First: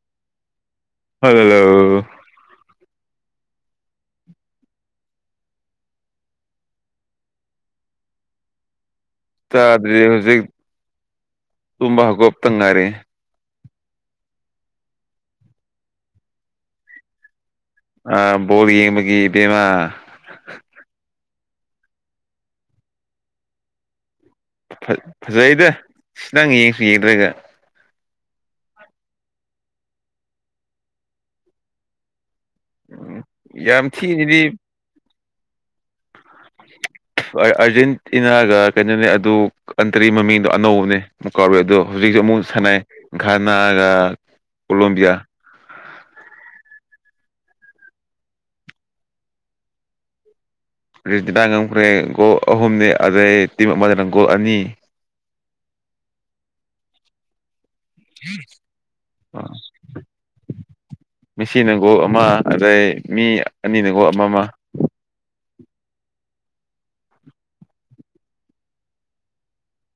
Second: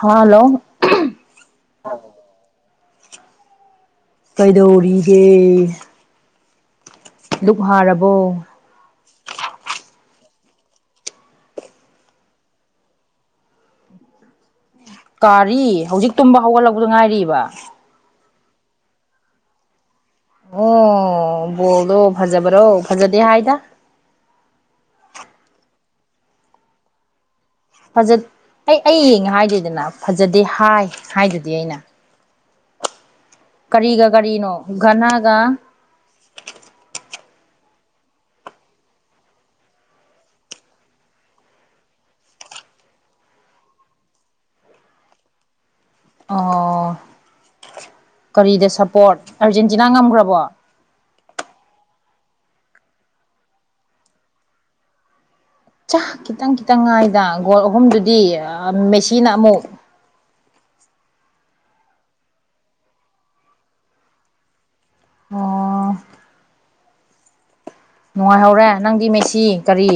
Hello hello ꯀꯩꯗꯧꯔꯤꯒꯦ ꯗꯨꯛ ꯍꯥꯔꯕꯣ ꯆꯥꯗ꯭ꯔꯤ ꯍꯧꯖꯤꯛ ꯇꯨꯝꯕ ꯍꯧꯒꯣꯞꯇ ꯉꯥꯏꯔꯦ ꯀꯥꯔꯤ ꯍꯧꯖꯤꯛ ꯇꯨꯝꯕ ꯍꯧꯒꯠꯂꯛꯄꯗꯨ ꯉꯥꯏꯔꯤꯕ ꯑ ꯕꯣꯜ ꯌꯦꯡꯕꯒꯤꯕꯦꯝꯃꯥ ꯑꯣ ꯕꯣꯜꯗꯣ ꯐꯖꯕ꯭ꯔꯣ ꯐꯖꯗꯦ ꯍꯥꯏꯗ ꯐꯖꯩꯗ ꯁꯤ ꯅꯪ ꯌꯦꯡꯁꯨ ꯌꯦꯡꯗ꯭ꯔꯒ ꯐꯖꯠ ꯑꯩ-ꯑꯩ ꯌꯦꯡꯉꯦ ꯍꯥꯏꯗꯦꯗꯅ ꯐꯖꯗꯦ ꯍꯥꯏ -ꯍꯥꯏꯗꯨꯗꯤ ꯑꯩꯅ ꯌꯥꯝ ꯊꯤꯅꯗꯤ ꯀꯔꯤꯒ-ꯀꯔꯤꯅꯣ ꯒꯥꯅꯥꯒ ꯑꯥꯔ-ꯑꯥꯔꯖꯦꯟꯇꯤꯅꯥꯒ ꯀꯩꯅꯣꯅꯦ ꯑꯗꯨ ꯀꯟꯇ꯭ꯔꯤ ꯃꯃꯤꯡꯗꯣ ꯑꯅꯧꯕꯅꯦ ꯑꯃꯨꯛ ꯀꯥꯎꯔꯦ ꯑꯗꯣ ꯍꯧꯖꯤꯛꯁꯨ ꯑꯃꯨꯛ ꯁꯥꯟꯅꯩ ꯈꯥꯅꯥꯒ ꯀꯣꯂꯣꯕꯤꯌꯥ ꯑꯣ ꯀꯥꯔꯤꯗ ꯁꯞꯄꯣꯔꯠ ꯑꯔꯖꯦꯟꯇꯤꯅꯥ ꯉꯝꯒ꯭ꯔꯥꯕꯣ ꯔꯗ ꯉꯝꯈ꯭ꯔꯦ ꯒꯣꯜ ꯑꯍꯨꯝꯅꯤ ꯑꯗꯩ ꯇꯤꯝ ꯑꯃꯗꯅ ꯒꯣꯜ ꯑꯅꯤ ꯆꯥꯛ ꯈꯤꯇꯪ-ꯈꯤꯇꯪ ꯉꯥꯏꯗ ꯒꯣꯜ ꯑꯍꯨꯝꯗꯨꯗꯤ ꯑꯥ ꯃꯦꯁꯤꯅ ꯑꯃꯨꯛ ꯃꯤꯁꯤꯅꯒ ꯑꯃ ꯑꯗꯩ ꯃꯤ ꯑꯅꯤꯅꯒꯣ ꯑꯃ ꯑꯃ ꯑꯣ ꯅꯨꯡꯉꯥꯏꯍꯧꯔꯦ ꯅꯪꯗꯤ ꯃꯩꯁꯤ ꯀꯔꯤ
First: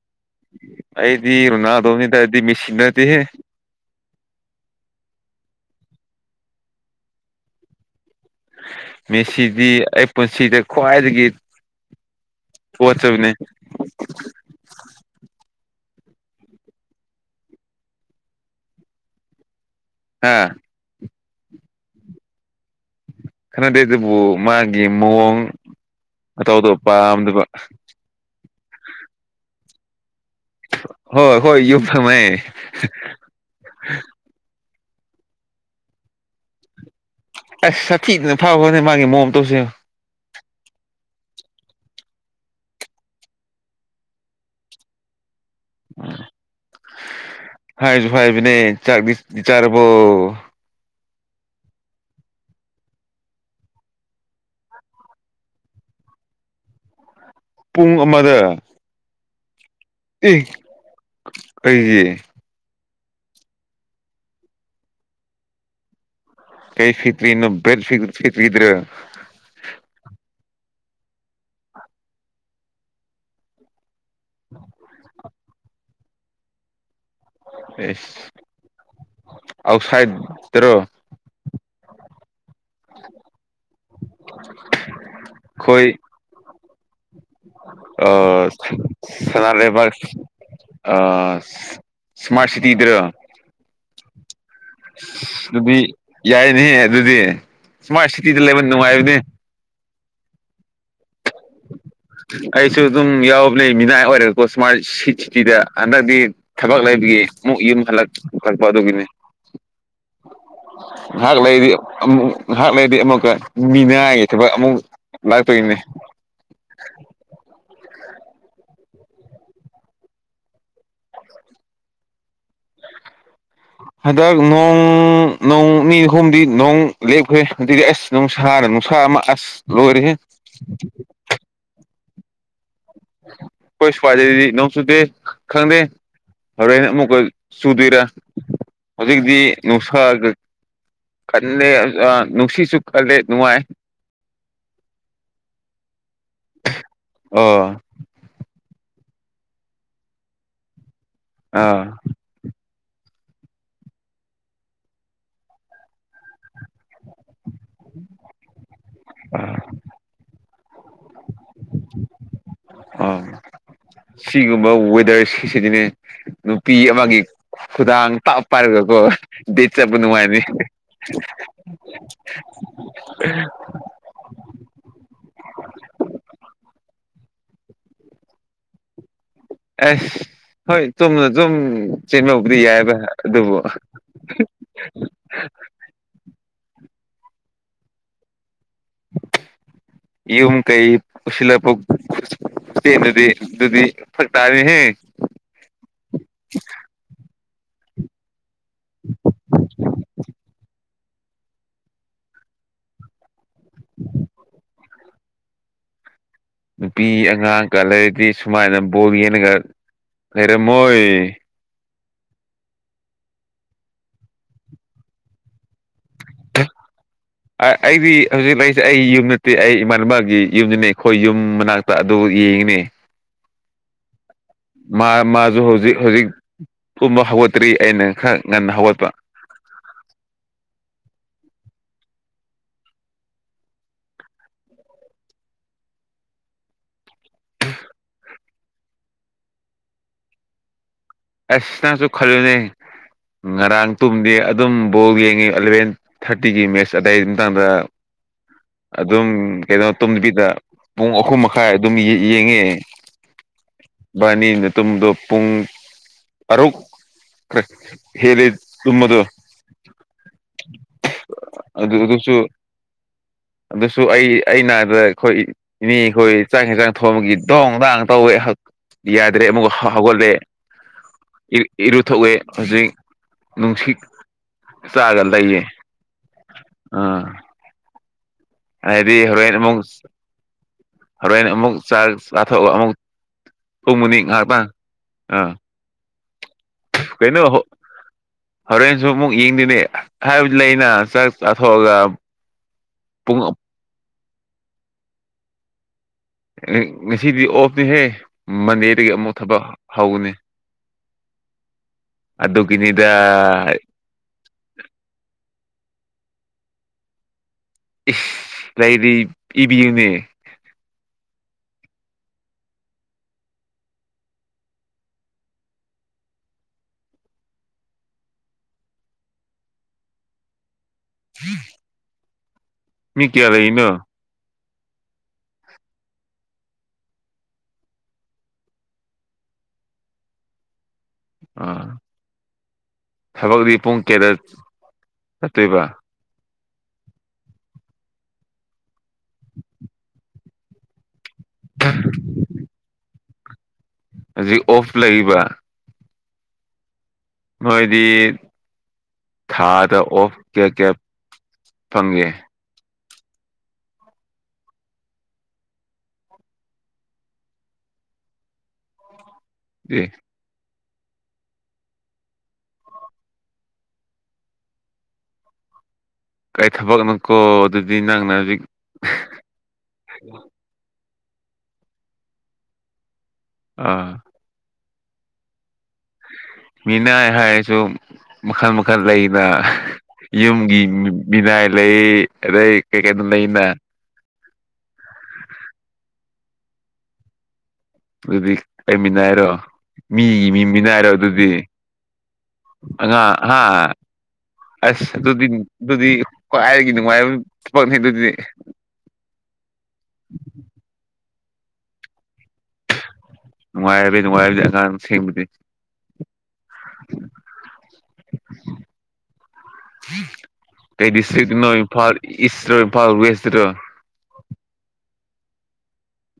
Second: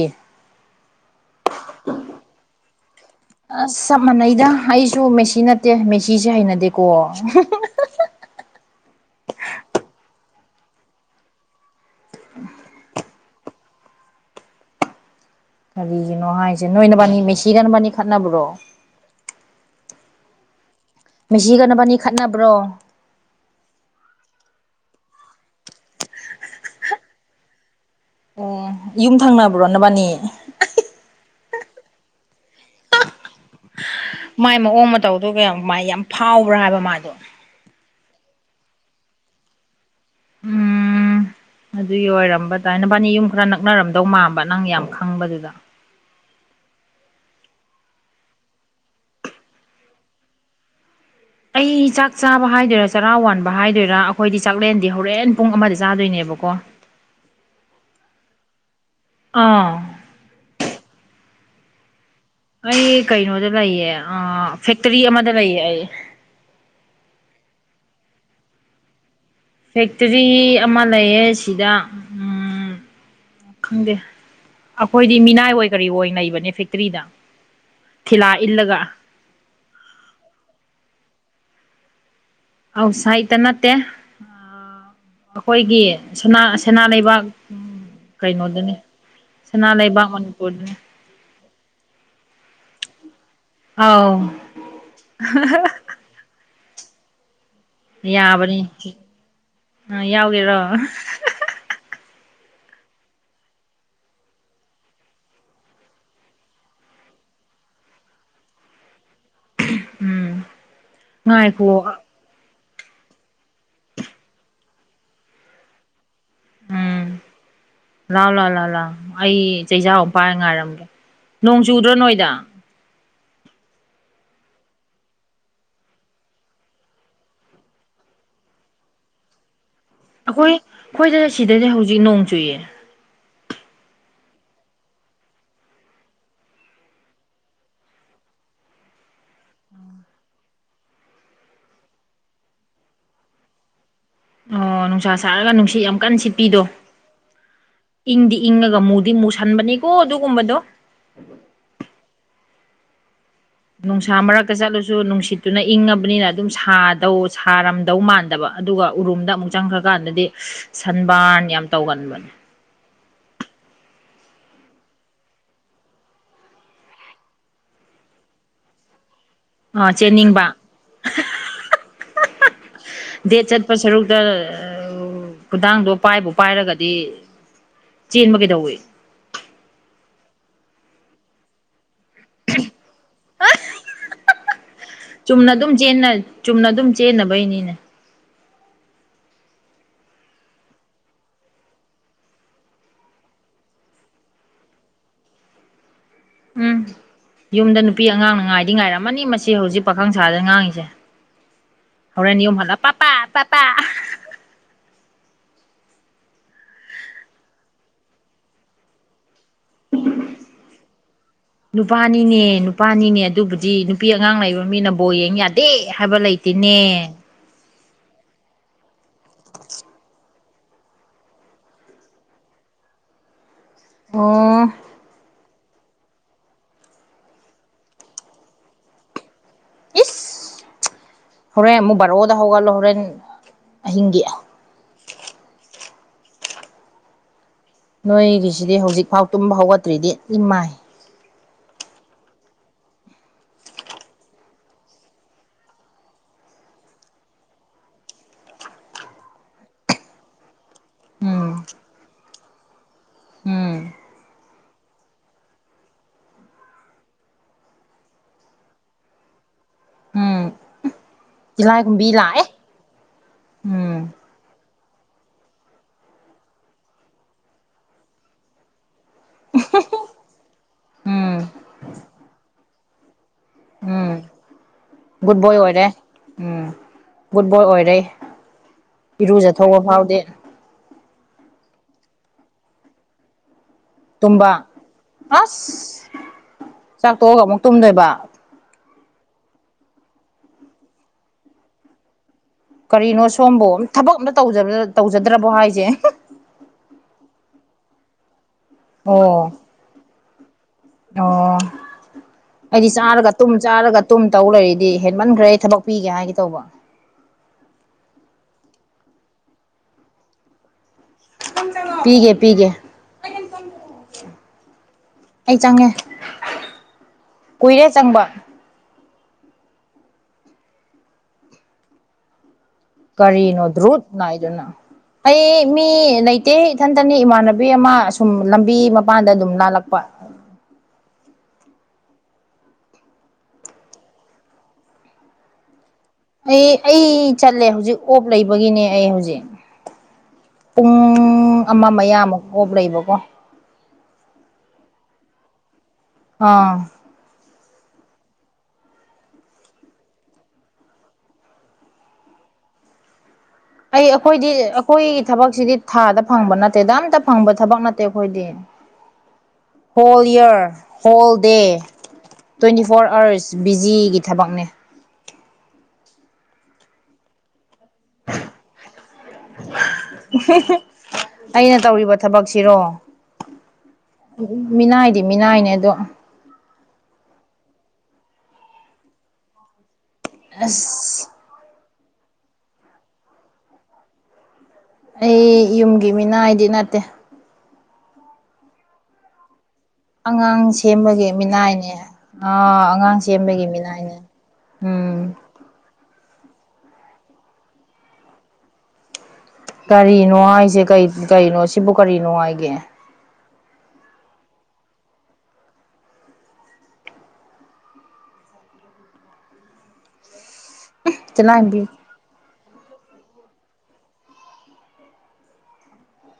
ꯑꯩꯗꯤ ꯔꯣꯅꯥꯜꯗꯣꯅꯤꯗ ꯃꯦꯁꯤ ꯅꯠꯇꯦꯍꯦ ꯑꯁ ꯆꯞ ꯃꯥꯟꯅꯩꯗ ꯑꯩꯁꯨ ꯃꯦꯁꯤ ꯅꯠꯇꯦ ꯃꯦꯁꯤꯁꯦ ꯍꯩꯅꯗꯦꯀꯣ ꯃꯦꯁꯤꯗꯤ ꯑꯩ ꯄꯨꯟꯁꯤꯗ ꯈ꯭ꯋꯥꯏꯗꯒꯤ ꯄꯣꯠꯆꯕꯅꯦ ꯀꯔꯤꯒꯤꯅꯣ ꯍꯥꯏꯁꯦ ꯅꯣꯏꯅꯕꯥꯅꯤ ꯃꯦꯁꯤꯔꯅꯕꯥꯅꯤ ꯈꯠꯅꯕ꯭ꯔꯣ ꯍꯥ ꯃꯦꯁꯤꯒ ꯅꯥꯕꯥꯟꯅꯤ ꯈꯠꯅꯕ꯭ꯔꯣ ꯈꯅꯗꯦ ꯑꯗꯨꯕꯨ ꯃꯥꯒꯤ ꯃꯑꯣꯡ ꯑꯇꯧ ꯑꯇꯣꯞ ꯄꯥꯝꯗꯕ ꯎꯝ ꯌꯨꯝ ꯊꯪꯅꯕ꯭ꯔꯣ ꯅꯕꯥꯅꯤ ꯍꯣꯏ-ꯍꯣꯏ ꯌꯨꯝꯊꯥꯃꯦ [inaudible] ꯃꯥꯏ ꯃꯑꯣꯡ ꯃꯇꯧꯗꯨꯒ ꯃꯥꯏ ꯌꯥꯝ ꯐꯥꯎꯕ꯭ꯔꯥ ꯍꯥꯏꯕ ꯃꯥꯥꯏꯗꯣ ꯑꯁ ꯁꯥꯊꯤꯗꯅ ꯐꯥꯎꯈ꯭ꯔꯅꯦ ꯃꯥꯒꯤ ꯃꯣꯝ ꯇꯧꯁ ꯎꯝ ꯑꯗꯨꯒꯤ ꯑꯣꯏꯔꯝꯕꯗꯥꯥꯏꯅꯕꯥꯅꯤ ꯌꯨꯝ ꯈꯔ ꯅꯛꯅꯔꯝꯗꯧ ꯃꯥꯝꯕ ꯅꯪ ꯌꯥꯝ ꯈꯪꯕꯗꯨꯗ ꯍꯥꯏꯖꯨ ꯍꯥꯏꯕꯅꯦ ꯆꯥꯛ ꯆꯥꯔꯕꯣ ꯑꯩ ꯆꯥꯛ ꯆꯥꯕ ꯍꯥꯏꯗꯣꯏꯔꯥ ꯆꯔꯥ ꯋꯥꯟꯕ ꯍꯥꯏꯗꯣꯏꯔꯥ ꯑꯈꯣꯏꯗꯤ ꯆꯥꯛꯂꯦꯟꯗꯤ ꯍꯣꯔꯦꯟ ꯄꯨꯡ ꯑꯃꯗ ꯆꯥꯗꯣꯏꯅꯦꯕꯀꯣ ꯄꯨꯡ ꯑꯃꯗ ꯑꯥ ꯑꯦ ꯑꯩꯒꯤ ꯑꯩ ꯀꯩꯅꯣꯗ ꯂꯩꯌꯦ ꯑꯥ ꯐꯦꯛꯇꯥꯔꯤ ꯑꯃꯗ ꯂꯩꯌꯦ ꯑꯩ ꯀꯩ ꯐꯤꯇꯔꯤ ꯏꯕꯦꯔ ꯁꯤꯒ ꯁꯤꯤꯇꯔꯤꯗ꯭ꯔꯣ ꯐꯦꯛꯇꯔꯤ ꯑꯃ ꯂꯩꯌꯦ ꯁꯤꯗ ꯎꯝ ꯈꯪꯗꯦ ꯑꯈꯣꯏꯗꯤ ꯃꯤꯅꯥꯏ ꯑꯣꯏ ꯀꯔꯤꯑꯣꯏ ꯂꯩꯕꯅꯦ ꯐꯦꯛꯇ꯭ꯔꯤꯗ ꯑꯦꯁ ꯑꯥꯎ꯭ꯠꯁꯥꯏꯇꯥꯔꯣ ꯑꯥꯎꯁꯥꯏꯠꯇ ꯅꯠꯇꯦ ꯑꯈꯣꯏꯒꯤ ꯁꯥꯅꯥ-ꯁꯅꯥ ꯂꯩꯕꯥꯛ ꯑꯣ ꯀꯩꯅꯣꯗꯨꯅꯤ ꯁꯅꯥ ꯂꯩꯕ ꯂꯩꯕꯥꯛ ꯃꯅꯤꯄꯨꯔꯗꯨꯅꯤ ꯑꯥꯁ ꯏ꯭ꯁꯃꯥꯠ ꯁꯤꯇꯤꯗ꯭ꯔꯥ ꯑꯥꯎ ꯑꯗꯨꯗꯤ ꯌꯥꯏꯅꯦ ꯑꯗꯨꯗꯤ ꯏ꯭ꯁꯃꯥꯔꯠ ꯁꯤꯇꯤꯗ ꯌꯥꯕꯅꯤ ꯂꯩꯕ ꯅꯨꯡꯉꯥꯏꯕꯅꯦ ꯌꯥꯎꯒꯦꯔꯣ ꯑꯩꯁꯨ ꯑꯗꯨꯝ ꯌꯥꯎꯕꯅꯦ ꯃꯤꯅꯥꯏ ꯑꯣꯏꯔꯒ ꯏ꯭ꯁꯃꯥꯔꯠ ꯁꯤꯇꯤꯗ ꯍꯟꯗꯛꯇꯤ ꯊꯕꯛ ꯂꯩꯕꯒꯤ ꯑꯃꯨꯛ ꯌꯨꯝ ꯍꯜꯂꯛ ꯄꯨꯈꯠꯛꯄ ꯑꯗꯨꯒꯤꯅꯤ ꯎꯝ ꯉꯥꯍꯥꯛ ꯉꯥꯏꯈꯣ ꯂꯩꯔꯤ ꯑꯃꯨꯛ ꯉꯥꯏꯍꯥꯛ ꯂꯩꯔꯗꯤ ꯑꯃꯨꯛꯀ ꯃꯤꯅꯉꯥꯏꯒꯤ ꯊꯕꯛ ꯑꯃꯨꯛ ꯂꯥꯛꯇꯣꯏꯒꯤꯅꯤ ꯂꯥꯎ-ꯂꯎ-ꯂꯥꯎ-ꯂꯥꯎ ꯑꯩ ꯆꯩꯖꯥꯎ ꯑꯃ ꯄꯥꯏꯔꯥ ꯉꯥꯏꯔꯝꯒꯦ ꯅꯣꯡ ꯆꯨꯗ꯭ꯔꯣ ꯅꯣꯏꯗ ꯍꯟꯗꯛ ꯅꯣꯡ-ꯅꯣꯡ-ꯅꯤ ꯑꯍꯨꯝꯗꯤ ꯅꯣꯡ ꯂꯦꯞꯈ꯭ꯔꯦ ꯑꯗꯨꯗꯤ ꯑꯁ ꯅꯨꯡꯁꯥꯅ ꯅꯨꯡꯁꯥ ꯑꯃ ꯑꯁ ꯂꯣꯏꯔꯦꯍꯦ ꯑꯩꯈꯣꯏ ꯑꯩꯈꯣꯏꯗ ꯁꯤꯗꯗꯤ ꯍꯧꯖꯤꯛ ꯅꯣꯡ ꯆꯨꯏꯌꯦ ꯑꯩꯈꯣꯏ ꯁꯨꯋꯥꯏꯗꯗꯤ ꯅꯣꯡ ꯆꯨꯗꯦ ꯈꯪꯗꯦ ꯍꯣꯔꯦꯟꯦꯟ ꯑꯃꯨꯛꯀ ꯆꯨꯗꯣꯏꯔꯥ ꯍꯧꯖꯤꯛꯇꯤ ꯅꯨꯡꯁꯥꯒ ꯀꯜꯂꯦ ꯑꯥ ꯅꯨꯡꯁꯤꯠꯁꯨ ꯀꯜꯂꯦ ꯅꯨꯡꯉꯥꯏ ꯑꯣ ꯅꯨꯡꯁꯥ ꯁꯥꯔꯒ ꯅꯨꯡꯁꯤꯠ ꯌꯥꯝ ꯀꯟꯅ ꯁꯤꯠꯄꯤꯗꯣ ꯑꯣ ꯏꯪꯗꯤ ꯏꯪꯉꯥꯒ ꯃꯨꯗꯤ ꯃꯨꯁꯟꯕꯅꯤꯀꯣ ꯑꯗꯨꯒꯨꯝꯕꯗꯣ ꯑꯥ ꯅꯨꯡꯁꯥ ꯃꯔꯛꯇ ꯆꯠꯂꯨꯁꯨ ꯅꯨꯡꯁꯤꯠꯇꯨꯅ ꯏꯪꯉꯕꯅꯤꯅ ꯑꯗꯨꯝ ꯁꯥꯗꯧ ꯁꯥꯔꯝꯗꯧ ꯃꯥꯟꯗꯕ ꯑꯗꯨꯒ ꯎꯔꯨꯝꯗ ꯑꯃꯨꯛ ꯆꯪꯈ꯭ꯔꯀꯥꯟꯗꯗꯤ ꯁꯟꯕꯥꯟ ꯌꯥꯝ ꯇꯧꯒꯟꯕꯅꯦ ꯑꯥ ꯁꯤꯒꯨꯝꯕ ꯋꯦꯗꯔ ꯁꯤ-ꯁꯤꯗꯤꯅꯦ ꯅꯨꯄꯤ ꯑꯃꯒꯤ ꯈꯨꯗꯥꯡ ꯇꯞ ꯄꯥꯏꯔꯒꯀꯣ ꯗꯦꯠ ꯑ ꯆꯠꯄ ꯅꯨꯡꯉꯥꯏꯝꯅꯤ ꯆꯦꯟꯅꯤꯡꯕ ꯗꯦꯠ ꯆꯠꯄ ꯁꯔꯨꯛꯇ ꯈꯨꯗꯥꯡꯗꯣ ꯄꯥꯏꯕꯨ ꯄꯥꯏꯔꯒꯗꯤ ꯆꯦꯟꯕ ꯀꯩꯗꯧꯏ ꯑꯁ ꯍꯣꯏ ꯇꯨꯝꯅꯗꯨꯨꯝ ꯆꯦꯟꯕꯕꯨꯗꯤ ꯌꯥꯏꯌꯦꯕ ꯑꯗꯨꯕꯨ ꯆꯨꯝꯅ ꯑꯗꯨꯝ ꯆꯦꯟꯅ ꯆꯨꯝꯅ ꯑꯗꯨꯝ ꯆꯦꯟꯅꯕꯩꯅꯤꯅꯦ [unintelligible] [inaudible] ꯌꯨꯝ ꯀꯩ ꯄꯨꯁꯤꯜꯂꯛꯄ ꯈꯨ ꯁꯤ ꯑꯗꯨꯗꯤ ꯑꯗꯨꯗꯨꯗꯤ ꯐ ꯇ ꯍꯥꯏ ꯍ ꯎꯝ ꯌꯨꯝꯗ ꯅꯨꯄꯤ ꯑꯉꯥꯡꯅ ꯉꯥꯏꯗꯤ ꯉꯥꯏꯔꯝꯃꯅꯤ ꯃꯁꯤ ꯍꯧꯖꯤꯛ ꯄꯥꯈꯪ ꯁꯥꯥꯗꯅ ꯉꯥꯡꯉꯤꯁꯦ ꯍꯧꯔ ꯅꯤꯝ ꯍꯜꯂ ꯄꯄ ꯄꯄ ꯅꯨꯄꯤ ꯑꯉꯥꯡꯒ ꯂꯩꯔꯗꯤ ꯁꯨꯃꯥꯏꯅ ꯕꯣꯜ ꯌꯦꯡꯉꯥꯒ ꯂꯩꯔꯝꯃꯣꯏ ꯅꯨꯄꯥꯅꯤꯅꯦ ꯅꯨꯄꯥꯅꯤꯅꯦ ꯑꯗꯨꯕꯨꯗꯤ ꯅꯨꯄꯤ ꯑꯉꯥꯡ ꯂꯩꯕ ꯃꯤꯅ ꯕꯣ ꯌꯦꯡ ꯌꯥꯗꯦ ꯍꯥꯏꯕ ꯂꯩꯇ ꯇꯅꯦ ꯑꯥ-ꯑꯩꯗꯤ ꯍꯧꯖꯤꯛ ꯂꯩꯔꯤꯁꯦ ꯑꯩ ꯌꯨꯝ ꯅꯠꯇꯦ ꯑꯩ ꯏꯃꯥꯟꯅꯕꯒꯤ ꯌꯨꯝꯗꯅꯦ ꯑꯩꯈꯣꯏ ꯌꯨꯝ ꯃꯅꯥꯛꯇ ꯑꯗꯨ ꯌꯦꯡꯉꯤꯅꯦ ꯑꯣ ꯃꯥ-ꯃꯥꯖꯨ ꯍꯧꯖꯤꯛ-ꯍꯧꯖꯤꯛ ꯀꯨꯝꯕ ꯍꯧꯒꯠꯇ꯭ꯔꯤ ꯑꯩꯅ ꯈꯔ ꯉꯟꯅ ꯍꯧꯒꯠꯄ ꯏꯁ ꯍꯣꯔꯦꯟ ꯑꯃꯨꯛ ꯕꯥꯔꯣꯗ ꯍꯧꯒꯠꯂꯣ ꯍꯣꯔꯦꯟ ꯑꯍꯤꯡꯒꯤ ꯅꯣꯏꯒꯤꯁꯤꯗꯤ ꯍꯧꯖꯤꯛꯐꯥꯎ ꯇꯨꯝꯕ ꯍꯧꯒꯠꯇ꯭ꯔꯤꯗꯤ ꯏ ꯃꯥꯏ ꯑꯁ ꯅꯪꯁꯨ ꯈꯜꯂꯨꯅꯦ ꯉꯔꯥꯡ ꯇꯨꯝꯗꯦ ꯑꯗꯨꯝ ꯕꯣꯜ ꯌꯦꯡꯉꯦ ꯑꯥꯂꯥꯚꯦꯟ ꯊꯥꯔꯇꯤꯒꯤ ꯃꯦꯠꯆ ꯑꯗꯥꯏ ꯃꯇꯥꯡꯗ ꯑꯗꯨꯝ ꯀꯩꯩꯅꯣ ꯇꯨꯝ ꯅꯨꯕꯤꯗ ꯄꯨꯡ ꯑꯍꯨꯝ ꯎꯝ ꯃꯈꯥꯏ ꯑꯗꯨꯝ ꯌꯦꯡꯉꯦ ꯎꯝ ꯕꯥꯔꯅꯤꯗꯣ ꯄꯨꯡ ꯑꯔꯣ ꯀ ꯍꯦꯜꯂꯤ ꯇꯃꯗꯨ ꯎꯝ ꯑꯗꯨ ꯇꯤꯜꯂꯥꯏꯈꯨꯝꯕꯤ ꯑꯗꯨꯁꯨ ꯂꯥꯛꯑꯦ ꯑꯗꯨꯁꯨ ꯎꯝ ꯑꯩ ꯑꯩꯅ ꯍꯥꯏꯕ ꯑꯈꯣꯏ ꯏꯅꯦ ꯈꯣꯏ ꯆꯥꯛ ꯍꯦꯟꯖꯥꯡ ꯊꯣꯡꯕꯒꯤ ꯗꯣꯡ-ꯗꯥꯡ ꯇꯧꯋꯦ ꯌꯥꯗ꯭ꯔꯦ ꯑꯃ ꯍꯒꯣꯜ꯭ꯔꯦ ꯎꯝ ꯏ-ꯏꯔꯨꯊꯣꯛꯑꯦ ꯍꯧꯖꯤꯛ ꯅꯨꯡꯁꯤꯠ ꯎꯝ ꯆꯥꯔꯒ ꯒꯨꯗ ꯕꯣꯏ ꯂꯩꯌꯦ ꯑꯣꯏꯔꯦ ꯎꯝ ꯑꯥ ꯒꯨꯗ ꯕꯣꯏ ꯑꯣꯏꯔꯦ ꯍꯥꯏꯗꯤ ꯏꯔꯨꯖꯤꯊꯣꯛꯕ ꯐꯥꯎꯗꯦ ꯍꯣꯔꯦꯟꯅ ꯑꯃꯨꯛ ꯆꯥꯔ ꯂꯥꯊꯣꯛꯑꯑꯣ ꯑꯃꯨꯛ ꯊꯣꯡ ꯃꯨꯅꯤ ꯇꯨꯝꯕ ꯉꯥꯏꯍꯥꯛꯄꯪ ꯑꯥ ꯀꯩꯅꯣ ꯆꯥꯛꯇꯣꯛꯑꯒ ꯑꯃꯨꯛ ꯇꯨꯝꯗꯣꯏꯕ ꯍꯣꯔꯦꯟꯁꯨ ꯑꯃꯨꯛ ꯌꯦꯡꯗꯣꯏꯅꯦ ꯍꯥꯏꯕꯗꯤ ꯂꯩꯅ ꯆꯥꯛ ꯆꯥꯊꯣꯛꯑꯒ ꯀꯔꯤꯅꯣ ꯄꯨꯡ ꯁꯣꯝꯕꯨ ꯊꯕꯛ ꯑꯝꯇ ꯇꯧꯖꯗ꯭ꯔꯕꯣ ꯍꯥꯏꯁꯦ ꯉꯁꯤꯗꯤ ꯑꯣꯐꯅꯤꯍꯦ ꯃꯟꯗꯦꯗꯒꯤ ꯑꯃꯨꯛ ꯑꯣ ꯊꯕꯛ ꯍꯧꯒꯅꯤ ꯑꯣ ꯑꯩꯗꯤ ꯑꯗꯨꯒꯤꯅꯤꯗ ꯆꯥꯔꯒ ꯇꯨꯝ ꯆꯥꯔꯒ ꯇꯨꯝ ꯇꯧ ꯂꯩꯔꯤꯗꯤ ꯍꯦꯟꯃꯟꯈ꯭ꯔꯦ ꯊꯕꯛ ꯄꯤꯒꯦ ꯍꯥꯏꯒꯦ ꯇꯧꯕ ꯏꯁ ꯂꯩꯗꯤ ꯏꯕꯤꯌꯨꯅꯦ ꯄꯤꯒꯦ ꯄꯤꯒꯦ ꯑꯩ ꯆꯪꯉꯦ ꯀꯨꯏꯔꯦ ꯆꯪꯕ ꯎꯝ ꯀꯔꯤꯅꯣ ꯗ꯭ꯔꯨꯠ ꯅꯥꯏꯗꯅ ꯑꯩ ꯃꯤ ꯂꯩꯇꯦ ꯏꯊꯟꯇꯅꯤ ꯏꯃꯥꯟꯅꯕꯤ ꯑꯃ ꯑ ꯁꯨꯝ ꯂꯝꯕꯤ ꯃꯄꯥꯟꯗ ꯑꯗꯨꯝ ꯂꯥꯜꯂꯛꯄ ꯑꯥ ꯊꯕꯛꯗꯤ ꯄꯨꯡ ꯀꯌꯥꯗ ꯆꯠꯇꯣꯏꯕ ꯑꯩ ꯑꯩ ꯆꯠꯂꯦ ꯍꯧꯖꯤꯛ ꯑꯣꯞ ꯂꯩꯕꯒꯤꯅꯦ ꯑꯩ ꯍꯧꯖꯤꯛ ꯄꯨꯡ ꯄꯨꯡ ꯑꯃ ꯃꯌꯥꯃꯨꯛ ꯀꯣꯞ ꯂꯩꯕꯀꯣ ꯍꯧꯖꯤꯛ ꯑꯣꯐ ꯂꯩꯕ ꯑꯥ ꯅꯣꯏꯗꯤ ꯊꯥꯗ ꯑꯣꯐ ꯀꯌꯥ ꯀꯌꯥ ꯐꯪꯉꯦ ꯑꯩ ꯑꯩꯈꯣꯏꯗꯤ ꯑꯩꯈꯣꯏꯒꯤ ꯊꯕꯛꯁꯤꯗꯤ ꯊꯥꯗ ꯐꯪꯕ ꯅꯠꯇꯦꯗ ꯑꯝꯇ ꯐꯪꯕ ꯊꯕꯛ ꯅꯠꯇꯦ ꯑꯩꯈꯣꯏꯗꯤ whole year whole day twenty four hours ꯕꯤꯖꯤꯒꯤ ꯊꯕꯛꯅꯦ ꯀꯥꯏ ꯊꯕꯛꯅꯣꯀꯣ ꯑꯗꯨꯗꯤ ꯅꯪꯅ ꯍꯧꯖꯤꯛ ꯑꯩꯅ ꯇꯧꯔꯤꯕ ꯊꯕꯛꯁꯤꯔꯣ ꯑꯥ ꯃꯤꯅꯥꯏꯗꯤ ꯃꯤꯅꯥꯏꯅꯦ ꯑꯗꯣ ꯃꯤꯅ ꯍꯥꯏꯔꯁꯨ ꯃꯈꯜ ꯃꯈꯜ ꯂꯩꯅ ꯌꯨꯝꯒꯤ ꯑꯁ ꯃꯤꯅꯥꯏ ꯂꯩ ꯑꯗꯩ ꯀꯩ ꯀꯩꯅꯣ ꯂꯩꯅ ꯑꯩ ꯌꯨꯝꯒꯤ ꯃꯤꯅꯥ ꯑꯩꯗꯤ ꯅꯠꯇꯦ ꯑꯗꯨꯗꯤ ꯑꯩꯃꯤꯅꯥꯏꯔꯣ ꯃꯤꯒꯤ ꯃꯤ ꯑꯉꯥꯡ ꯃꯤꯅ ꯍꯥꯏꯔꯣ ꯁꯦꯝꯕꯒꯤ ꯑꯗꯨꯗꯤ ꯃꯤꯅꯥꯏꯅꯦ ꯑꯥ ꯑꯉꯥꯡ ꯍꯥ ꯁꯦꯝꯕꯒꯤ ꯃꯤꯅꯥꯏꯅꯦ ꯑꯁ ꯎꯝ ꯑꯗꯨꯗꯤ ꯑꯗꯨꯗꯤ ꯍꯥꯏꯔꯒꯤ ꯅꯨꯡꯉꯥꯏ ꯄꯛꯅꯤ ꯑꯗꯨꯗꯤ ꯀꯔꯤꯅꯣ ꯍꯥꯏꯁꯦ ꯀꯔꯤꯩꯅꯣ ꯁꯤꯕꯨ ꯀꯔꯤ ꯅꯨꯡꯉꯥꯏꯒꯦ ꯅꯨꯡꯉꯥꯏꯕꯤ ꯅꯨꯡꯉꯥꯏꯕꯗꯤꯉ ꯊꯦꯡꯕꯗꯤ [inaudible] ꯀꯩ ꯗꯤꯁꯇ꯭ꯛ ꯅ ꯏꯆꯦꯂꯥꯏꯝꯕꯤ ꯏꯝꯐꯥꯜ ꯏꯁ ꯏꯝꯐꯥꯜ ꯋꯦꯁ ꯔ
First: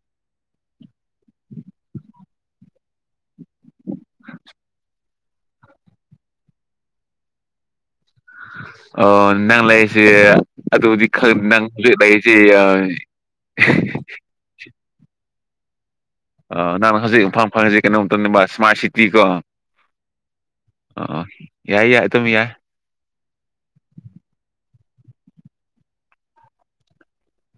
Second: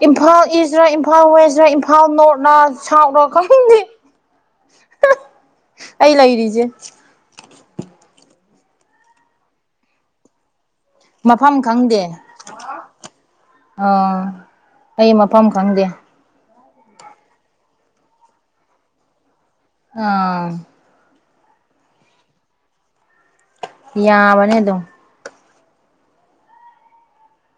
ꯏꯝꯐꯥꯜ ꯏꯁꯔ ꯏꯝꯐꯥꯜ ꯋꯦꯁꯔ ꯏꯝꯐꯥꯜ ꯅꯣꯔꯠꯅ ꯁꯥꯎꯠꯅ ꯈ ꯑꯩ ꯂꯩꯔꯤꯖꯦ ꯑꯣ ꯅꯪ ꯂꯩꯁꯤꯦ ꯑꯗꯨꯗꯤ ꯈꯔ ꯃꯐꯝ ꯅꯪꯖꯤ ꯈꯪꯗꯦ ꯂꯥꯛꯏꯁꯦ ꯑꯥ ꯑꯩ ꯃꯐꯝ ꯈꯪꯗꯦ ꯅꯪꯅ ꯍꯧꯖꯤꯛ ꯏꯝꯐꯥꯜ ꯐꯪꯉꯁꯤ ꯀꯩꯅꯣꯝꯇꯅꯦꯕ ꯏꯁꯃꯥꯔꯠ ꯁꯤꯇꯤ ꯀꯣ ꯑꯥ ꯑꯣ ꯌꯥꯏ ꯌꯥꯏ ꯑꯗꯨꯝ ꯌꯥꯏ ꯄꯌꯥꯕꯅꯦꯗꯣ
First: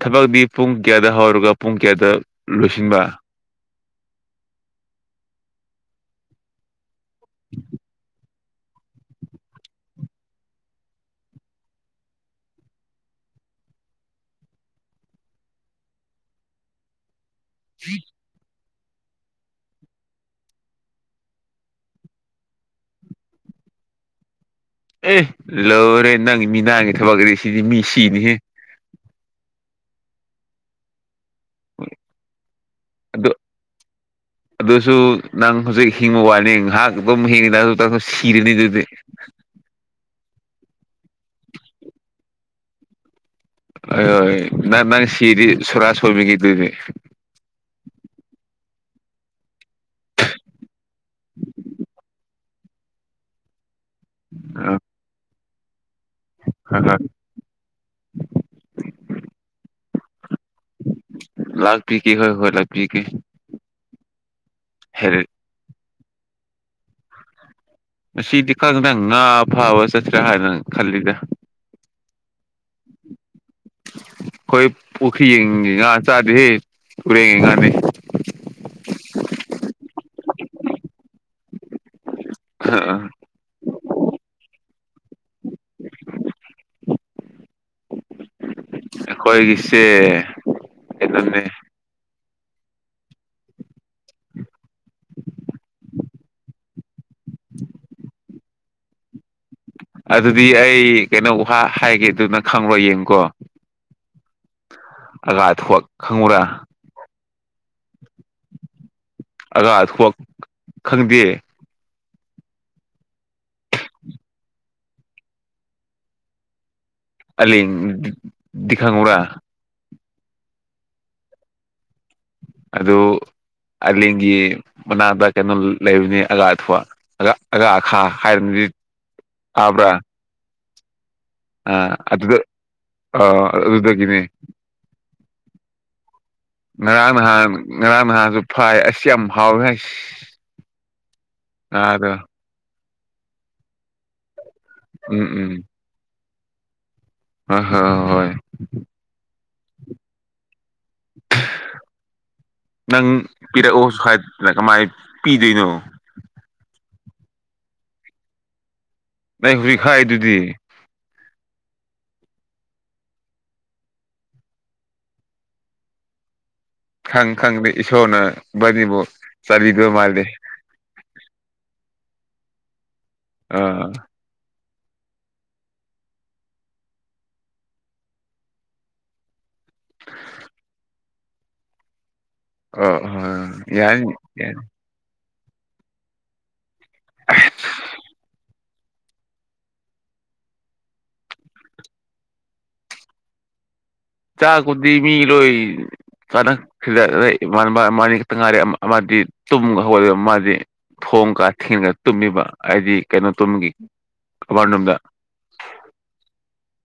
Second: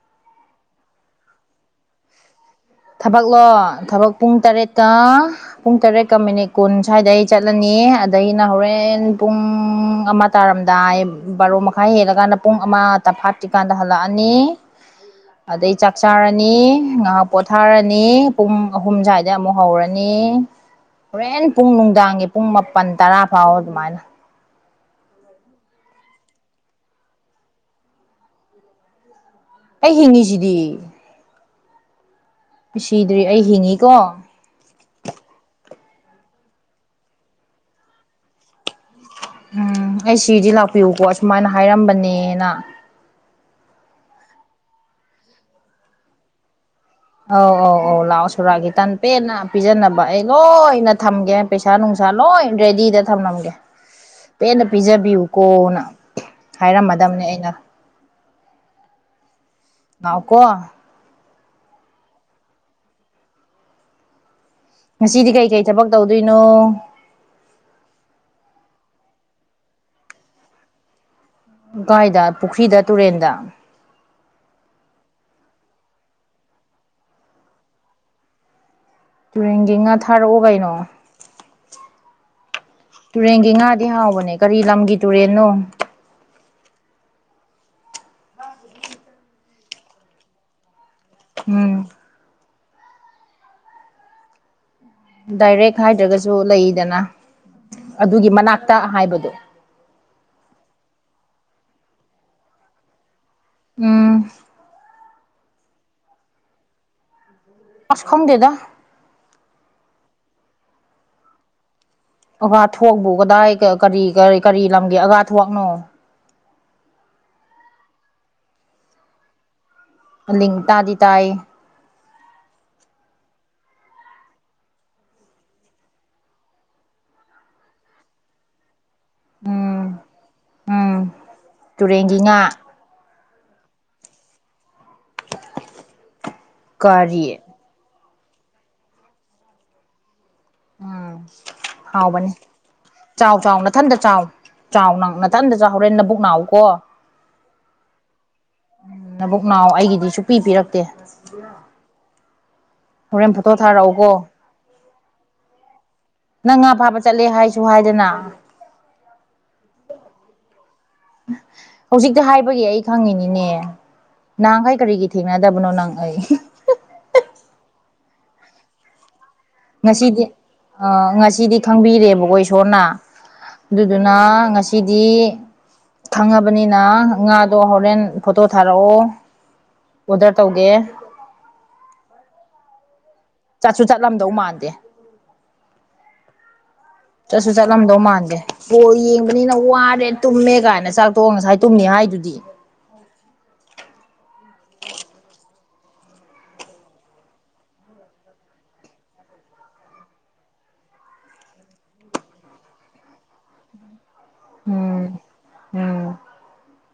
ꯊꯕꯛꯇꯤ ꯄꯨꯡ ꯀꯌꯥꯗ ꯍꯧꯔꯒ ꯄꯨꯡ ꯀꯌꯥꯗ ꯂꯣꯏꯁꯤꯟꯕ ꯊꯣꯛꯥꯛꯂꯣ ꯊꯕꯛ ꯄꯨꯡ ꯇꯔꯦꯠꯇ ꯄꯨꯡ ꯇꯔꯦꯠꯀ ꯃꯤꯅꯤꯠ ꯀꯨꯟ ꯁ꯭ꯋꯥꯏꯗ ꯑꯩ ꯆꯠꯂꯅꯤ ꯑꯗꯗꯒꯤꯅ ꯍꯣꯔꯦꯟ ꯄꯨꯡ ꯑꯃ ꯇꯥꯔꯝꯈꯥꯏ ꯕꯥꯔꯣ ꯃꯈꯥꯏ ꯍꯦꯜꯂꯀꯥꯟꯗ ꯄꯨꯡ ꯑꯃ ꯇꯐꯥꯠꯇ꯭ꯔꯤꯀꯥꯟꯗ ꯍꯜꯂꯛꯑꯅꯤ ꯑꯗꯩ ꯆꯥꯛ ꯆꯥꯔꯅꯤ ꯉꯥꯏꯍꯥꯛ ꯄꯣꯊꯥꯔꯅꯤ ꯄꯨꯝ ꯑꯍꯨꯝ ꯁ꯭ꯋꯥꯏꯗꯩ ꯑꯃꯨꯛ ꯍꯧꯔꯅꯤ ꯍꯣꯔꯦꯟ ꯄꯨꯡ ꯅꯨꯡꯗꯥꯡꯒꯤ ꯄꯨꯡ ꯃꯥꯄꯜ ꯇꯔꯥ ꯐꯥꯎ ꯑꯗꯨꯃꯥꯏꯅ ꯑꯦ ꯂꯧꯔꯦ ꯅꯪ ꯃꯤ ꯅꯅꯥꯉꯦ ꯊꯕꯛꯗꯤ ꯁꯤꯗꯤ ꯃꯤ ꯁꯤꯅꯤꯍꯦ ꯑꯩ ꯍꯤꯡꯉꯤꯁꯤꯗꯤ ꯁꯤꯗꯔ꯭ꯤ ꯑꯗꯨ ꯑꯩꯒꯤꯅꯤ ꯀꯣ ꯑꯗꯨꯁꯨ ꯅꯪ ꯍꯧꯖꯤꯛ ꯍꯤꯡꯕ ꯋꯥꯅꯤ ꯉꯥꯏꯍꯥꯛ ꯑꯗꯨꯝ ꯍꯤꯡꯉꯤ ꯇ ꯇ ꯁꯤꯔꯅꯤ ꯑꯗꯨꯗꯤ ꯎꯝ ꯑꯩ ꯁꯤꯗꯤ ꯂꯥꯛꯄꯤꯌꯨꯀꯣ ꯁꯁꯨꯃꯥꯏꯅ ꯍꯥꯏꯔꯝꯕꯅꯦꯅ ꯑꯣꯏ ꯅꯪ ꯅꯪ ꯁꯤꯗꯤ ꯁꯣꯔꯥꯁ ꯑꯣꯏꯕꯤꯒꯤꯗꯨꯗꯤ ꯑꯧ ꯑꯧ ꯑꯧ ꯂꯥꯛꯑꯣ ꯁꯨꯔꯥꯒꯤ ꯇꯥꯟꯄꯦꯟꯅ ꯄꯤꯖꯅꯕ ꯑꯩ ꯂꯣꯏꯅ ꯊꯝꯒꯦ ꯄꯩꯁꯥ ꯅꯨꯡꯁꯥ ꯂꯣꯏ ꯔꯦꯗꯤꯗ ꯊꯝꯂꯝꯒꯦ ꯄꯦꯟꯅ ꯑ ꯄꯤꯖꯕꯤꯌꯨꯀꯣꯅ ꯍꯣꯏ ꯍꯣꯏ ꯍꯥꯏꯔꯝꯃꯗꯕꯅꯦ ꯑꯩꯅ ꯂꯛꯑꯣ ꯀꯣ ꯂꯥꯛꯄꯤꯒꯦ ꯍꯣꯏ ꯍꯣꯏ ꯂꯥꯛꯄꯤꯒꯦ ꯍꯦꯔꯦ ꯉꯁꯤꯗꯤ ꯀꯩꯀꯩ ꯊꯕꯛ ꯇꯧꯗꯣꯏꯅꯣ ꯉꯁꯤꯗꯤ ꯈꯗꯪ ꯉꯥ ꯐꯥꯕ ꯆꯠꯁꯤ꯭ꯔꯥ ꯍꯥꯏꯗꯅ ꯈꯜꯂꯤꯗ ꯎꯀꯥꯏꯗ ꯄꯨꯈ꯭ꯔꯤꯗ ꯇꯨꯔꯦꯟꯗ ꯑꯩꯈꯣꯏ ꯄꯨꯈ꯭ꯔꯤ ꯌꯦꯡꯉꯦ ꯉ ꯆꯥꯗꯦꯍꯦ ꯇꯨꯔꯦꯟ ꯉꯥꯅꯦ ꯇꯨꯔꯦꯟꯒꯤ ꯉꯥ ꯊꯥꯔꯛꯎ ꯀꯩꯅꯣ ꯍꯑꯥꯥ ꯇꯨꯔꯦꯟꯒꯤ ꯉꯥꯗꯤ ꯍꯥꯎꯕꯅꯦ ꯀꯔꯤ ꯂꯝꯒꯤ ꯇꯨꯔꯦꯟꯅꯣ? ꯈꯣꯏꯒꯤꯁꯦ ꯎꯝ ꯗꯥꯏꯔꯦꯛ ꯍꯥꯏꯗ꯭ꯔꯒꯁꯨ ꯂꯩꯗꯅ ꯑꯗꯨꯒꯤ ꯃꯅꯥꯛꯇ ꯍꯥꯏꯕꯗꯣ ꯑꯗꯨꯗꯤ ꯑꯩ ꯀꯩꯅꯣ ꯍꯥꯏꯒꯦꯗꯨꯅ ꯈꯪꯂꯔꯣ ꯌꯦꯡꯉꯨꯀꯣ ꯎꯝ ꯑꯒꯥ ꯑ ꯊꯣꯛꯑ ꯈꯪꯉꯨꯔꯥ ꯑꯁ ꯈꯪꯗꯦꯗ ꯑꯒ [unintelligible] ꯈꯪꯗꯦ ꯑꯒꯥ ꯊꯣꯛꯣꯛꯄ ꯀꯗꯥꯏ ꯀꯔꯤ ꯀꯔꯤ ꯀꯔꯤ ꯂꯝꯒꯦ ꯑꯒꯥ ꯊꯣꯛꯣꯛꯅꯣ ꯑꯂꯤꯗꯤ ꯀꯨꯪꯕꯔꯥ ꯂꯤꯡꯇꯥꯗꯤ ꯇꯥꯏ ꯑꯗꯨ ꯑꯂꯒꯤ ꯃꯅꯥꯗ ꯀꯩꯅꯣ ꯂꯩꯕꯅꯤ ꯑꯒꯥ ꯑꯊꯨꯋꯥ ꯎꯝ [unintelligible] ꯎꯝ ꯑ ꯇꯨꯔꯦꯟꯒꯤ ꯑꯗꯨꯗ ꯉꯥ ꯑ ꯑꯗꯨꯗꯒꯅꯦ ꯉꯔꯥꯡ ꯀꯔꯤ ꯅꯍꯥꯟ ꯉꯔꯥꯡ ꯅꯍꯥꯟꯁꯨ ꯐꯥꯏ ꯑꯁ ꯌꯥꯝ ꯍꯥꯎꯋꯦ꯫ ꯎꯝ ꯉꯥꯗꯣ ꯍꯥꯎꯕꯅꯤ ꯆꯥꯎ ꯆꯥꯎ ꯃꯊꯟꯇ ꯆꯥꯎ ꯆꯥꯎꯅ ꯎꯝ ꯎꯝ ꯅꯅꯥꯇꯟꯗ ꯆꯥꯎ ꯍꯣꯔꯦꯟ ꯅꯕꯨꯛ ꯅꯎꯀꯣ ꯍꯣꯏ ꯍꯣꯏ ꯍꯣꯏ ꯅꯕꯨꯛ ꯅꯥꯎ ꯑꯩꯒꯤꯗꯤ ꯁꯨꯞꯄꯤ ꯄꯤꯔꯛꯇꯦ ꯅꯪ ꯍꯣꯔꯦꯟ ꯐꯣꯇꯣ ꯄꯤꯔꯛꯑꯣ ꯊꯥꯔꯛꯎꯀꯣ ꯍꯥꯏꯗꯅ ꯀꯃꯥꯏꯅ ꯄꯤꯗꯣꯏꯅꯣ ꯅꯪ ꯉꯥ ꯐꯥꯕ ꯆꯠꯂꯦ ꯍꯥꯏꯁꯨ ꯍꯥꯏꯗꯅ ꯑꯩ ꯍꯧꯖꯤꯛ ꯈꯥꯏꯗꯨꯗꯤ ꯍꯧꯖꯤꯛ ꯍꯥꯏꯕꯒꯤ ꯑꯩ ꯈꯪꯉꯤꯅꯤꯅꯦ ꯅꯍꯥꯟꯈꯩ ꯀꯔꯤꯒꯤ ꯊꯦꯡꯅꯗꯕꯅꯣ ꯅꯍꯪ ꯑꯩ ꯈꯪ ꯈꯪꯗꯦ ꯏꯁꯣꯔꯅ ꯗꯤꯕꯨ ꯉꯁꯤꯗꯤ ꯉꯁꯤꯗꯤ ꯈꯪꯕꯤꯔꯦꯕꯀꯣ ꯏꯁꯣꯔꯅ ꯑꯥ ꯑꯗꯨꯗꯨꯅ ꯉꯁꯤ [unintelligible] ꯈꯪꯉꯕꯅꯤꯅ ꯉꯥꯗꯣ ꯍꯣꯔꯦꯟ ꯐꯣꯇꯣ ꯊꯥꯔꯛꯑꯣ ꯑꯣꯗꯔ ꯇꯧꯒꯦ ꯑꯣ ꯍ ꯆꯠꯁꯨ ꯆꯠꯂꯝꯗꯧ ꯃꯥꯟꯗꯦ ꯆꯠꯁꯨ ꯆꯠꯂꯝꯗꯧ ꯃꯥꯟꯁꯦ ꯀꯣ ꯌꯦꯡꯕꯅꯤꯅ ꯋꯥꯔꯦ ꯇꯨꯝꯃꯦ ꯀꯥꯏꯅ ꯆꯥꯛꯊꯣꯛꯑꯒ ꯉꯁꯥꯏ ꯇꯨꯝꯅꯤ ꯍꯥꯏꯗꯨꯗꯤ ꯆꯥꯛꯀꯨꯗꯤ ꯃꯤ ꯂꯣꯏ ꯐꯔꯦ ꯁꯤꯗ ꯏꯃꯥꯟꯅꯕ ꯏꯕꯥꯢꯅꯤ ꯈꯤꯠꯇ ꯉꯥꯏꯔꯦ ꯑꯃꯗꯤ ꯇꯨꯝꯍꯧꯒꯠꯂ ꯃꯥꯗꯤ ꯊꯣꯡꯀ ꯊꯤꯡꯉꯒ ꯇꯨꯝꯃꯦꯕ ꯍꯥꯏꯗꯤ ꯀꯩꯅꯣ ꯇꯨꯝꯕꯒꯤ ꯑꯃꯅꯨꯡꯗ ꯎꯝ ꯎꯝ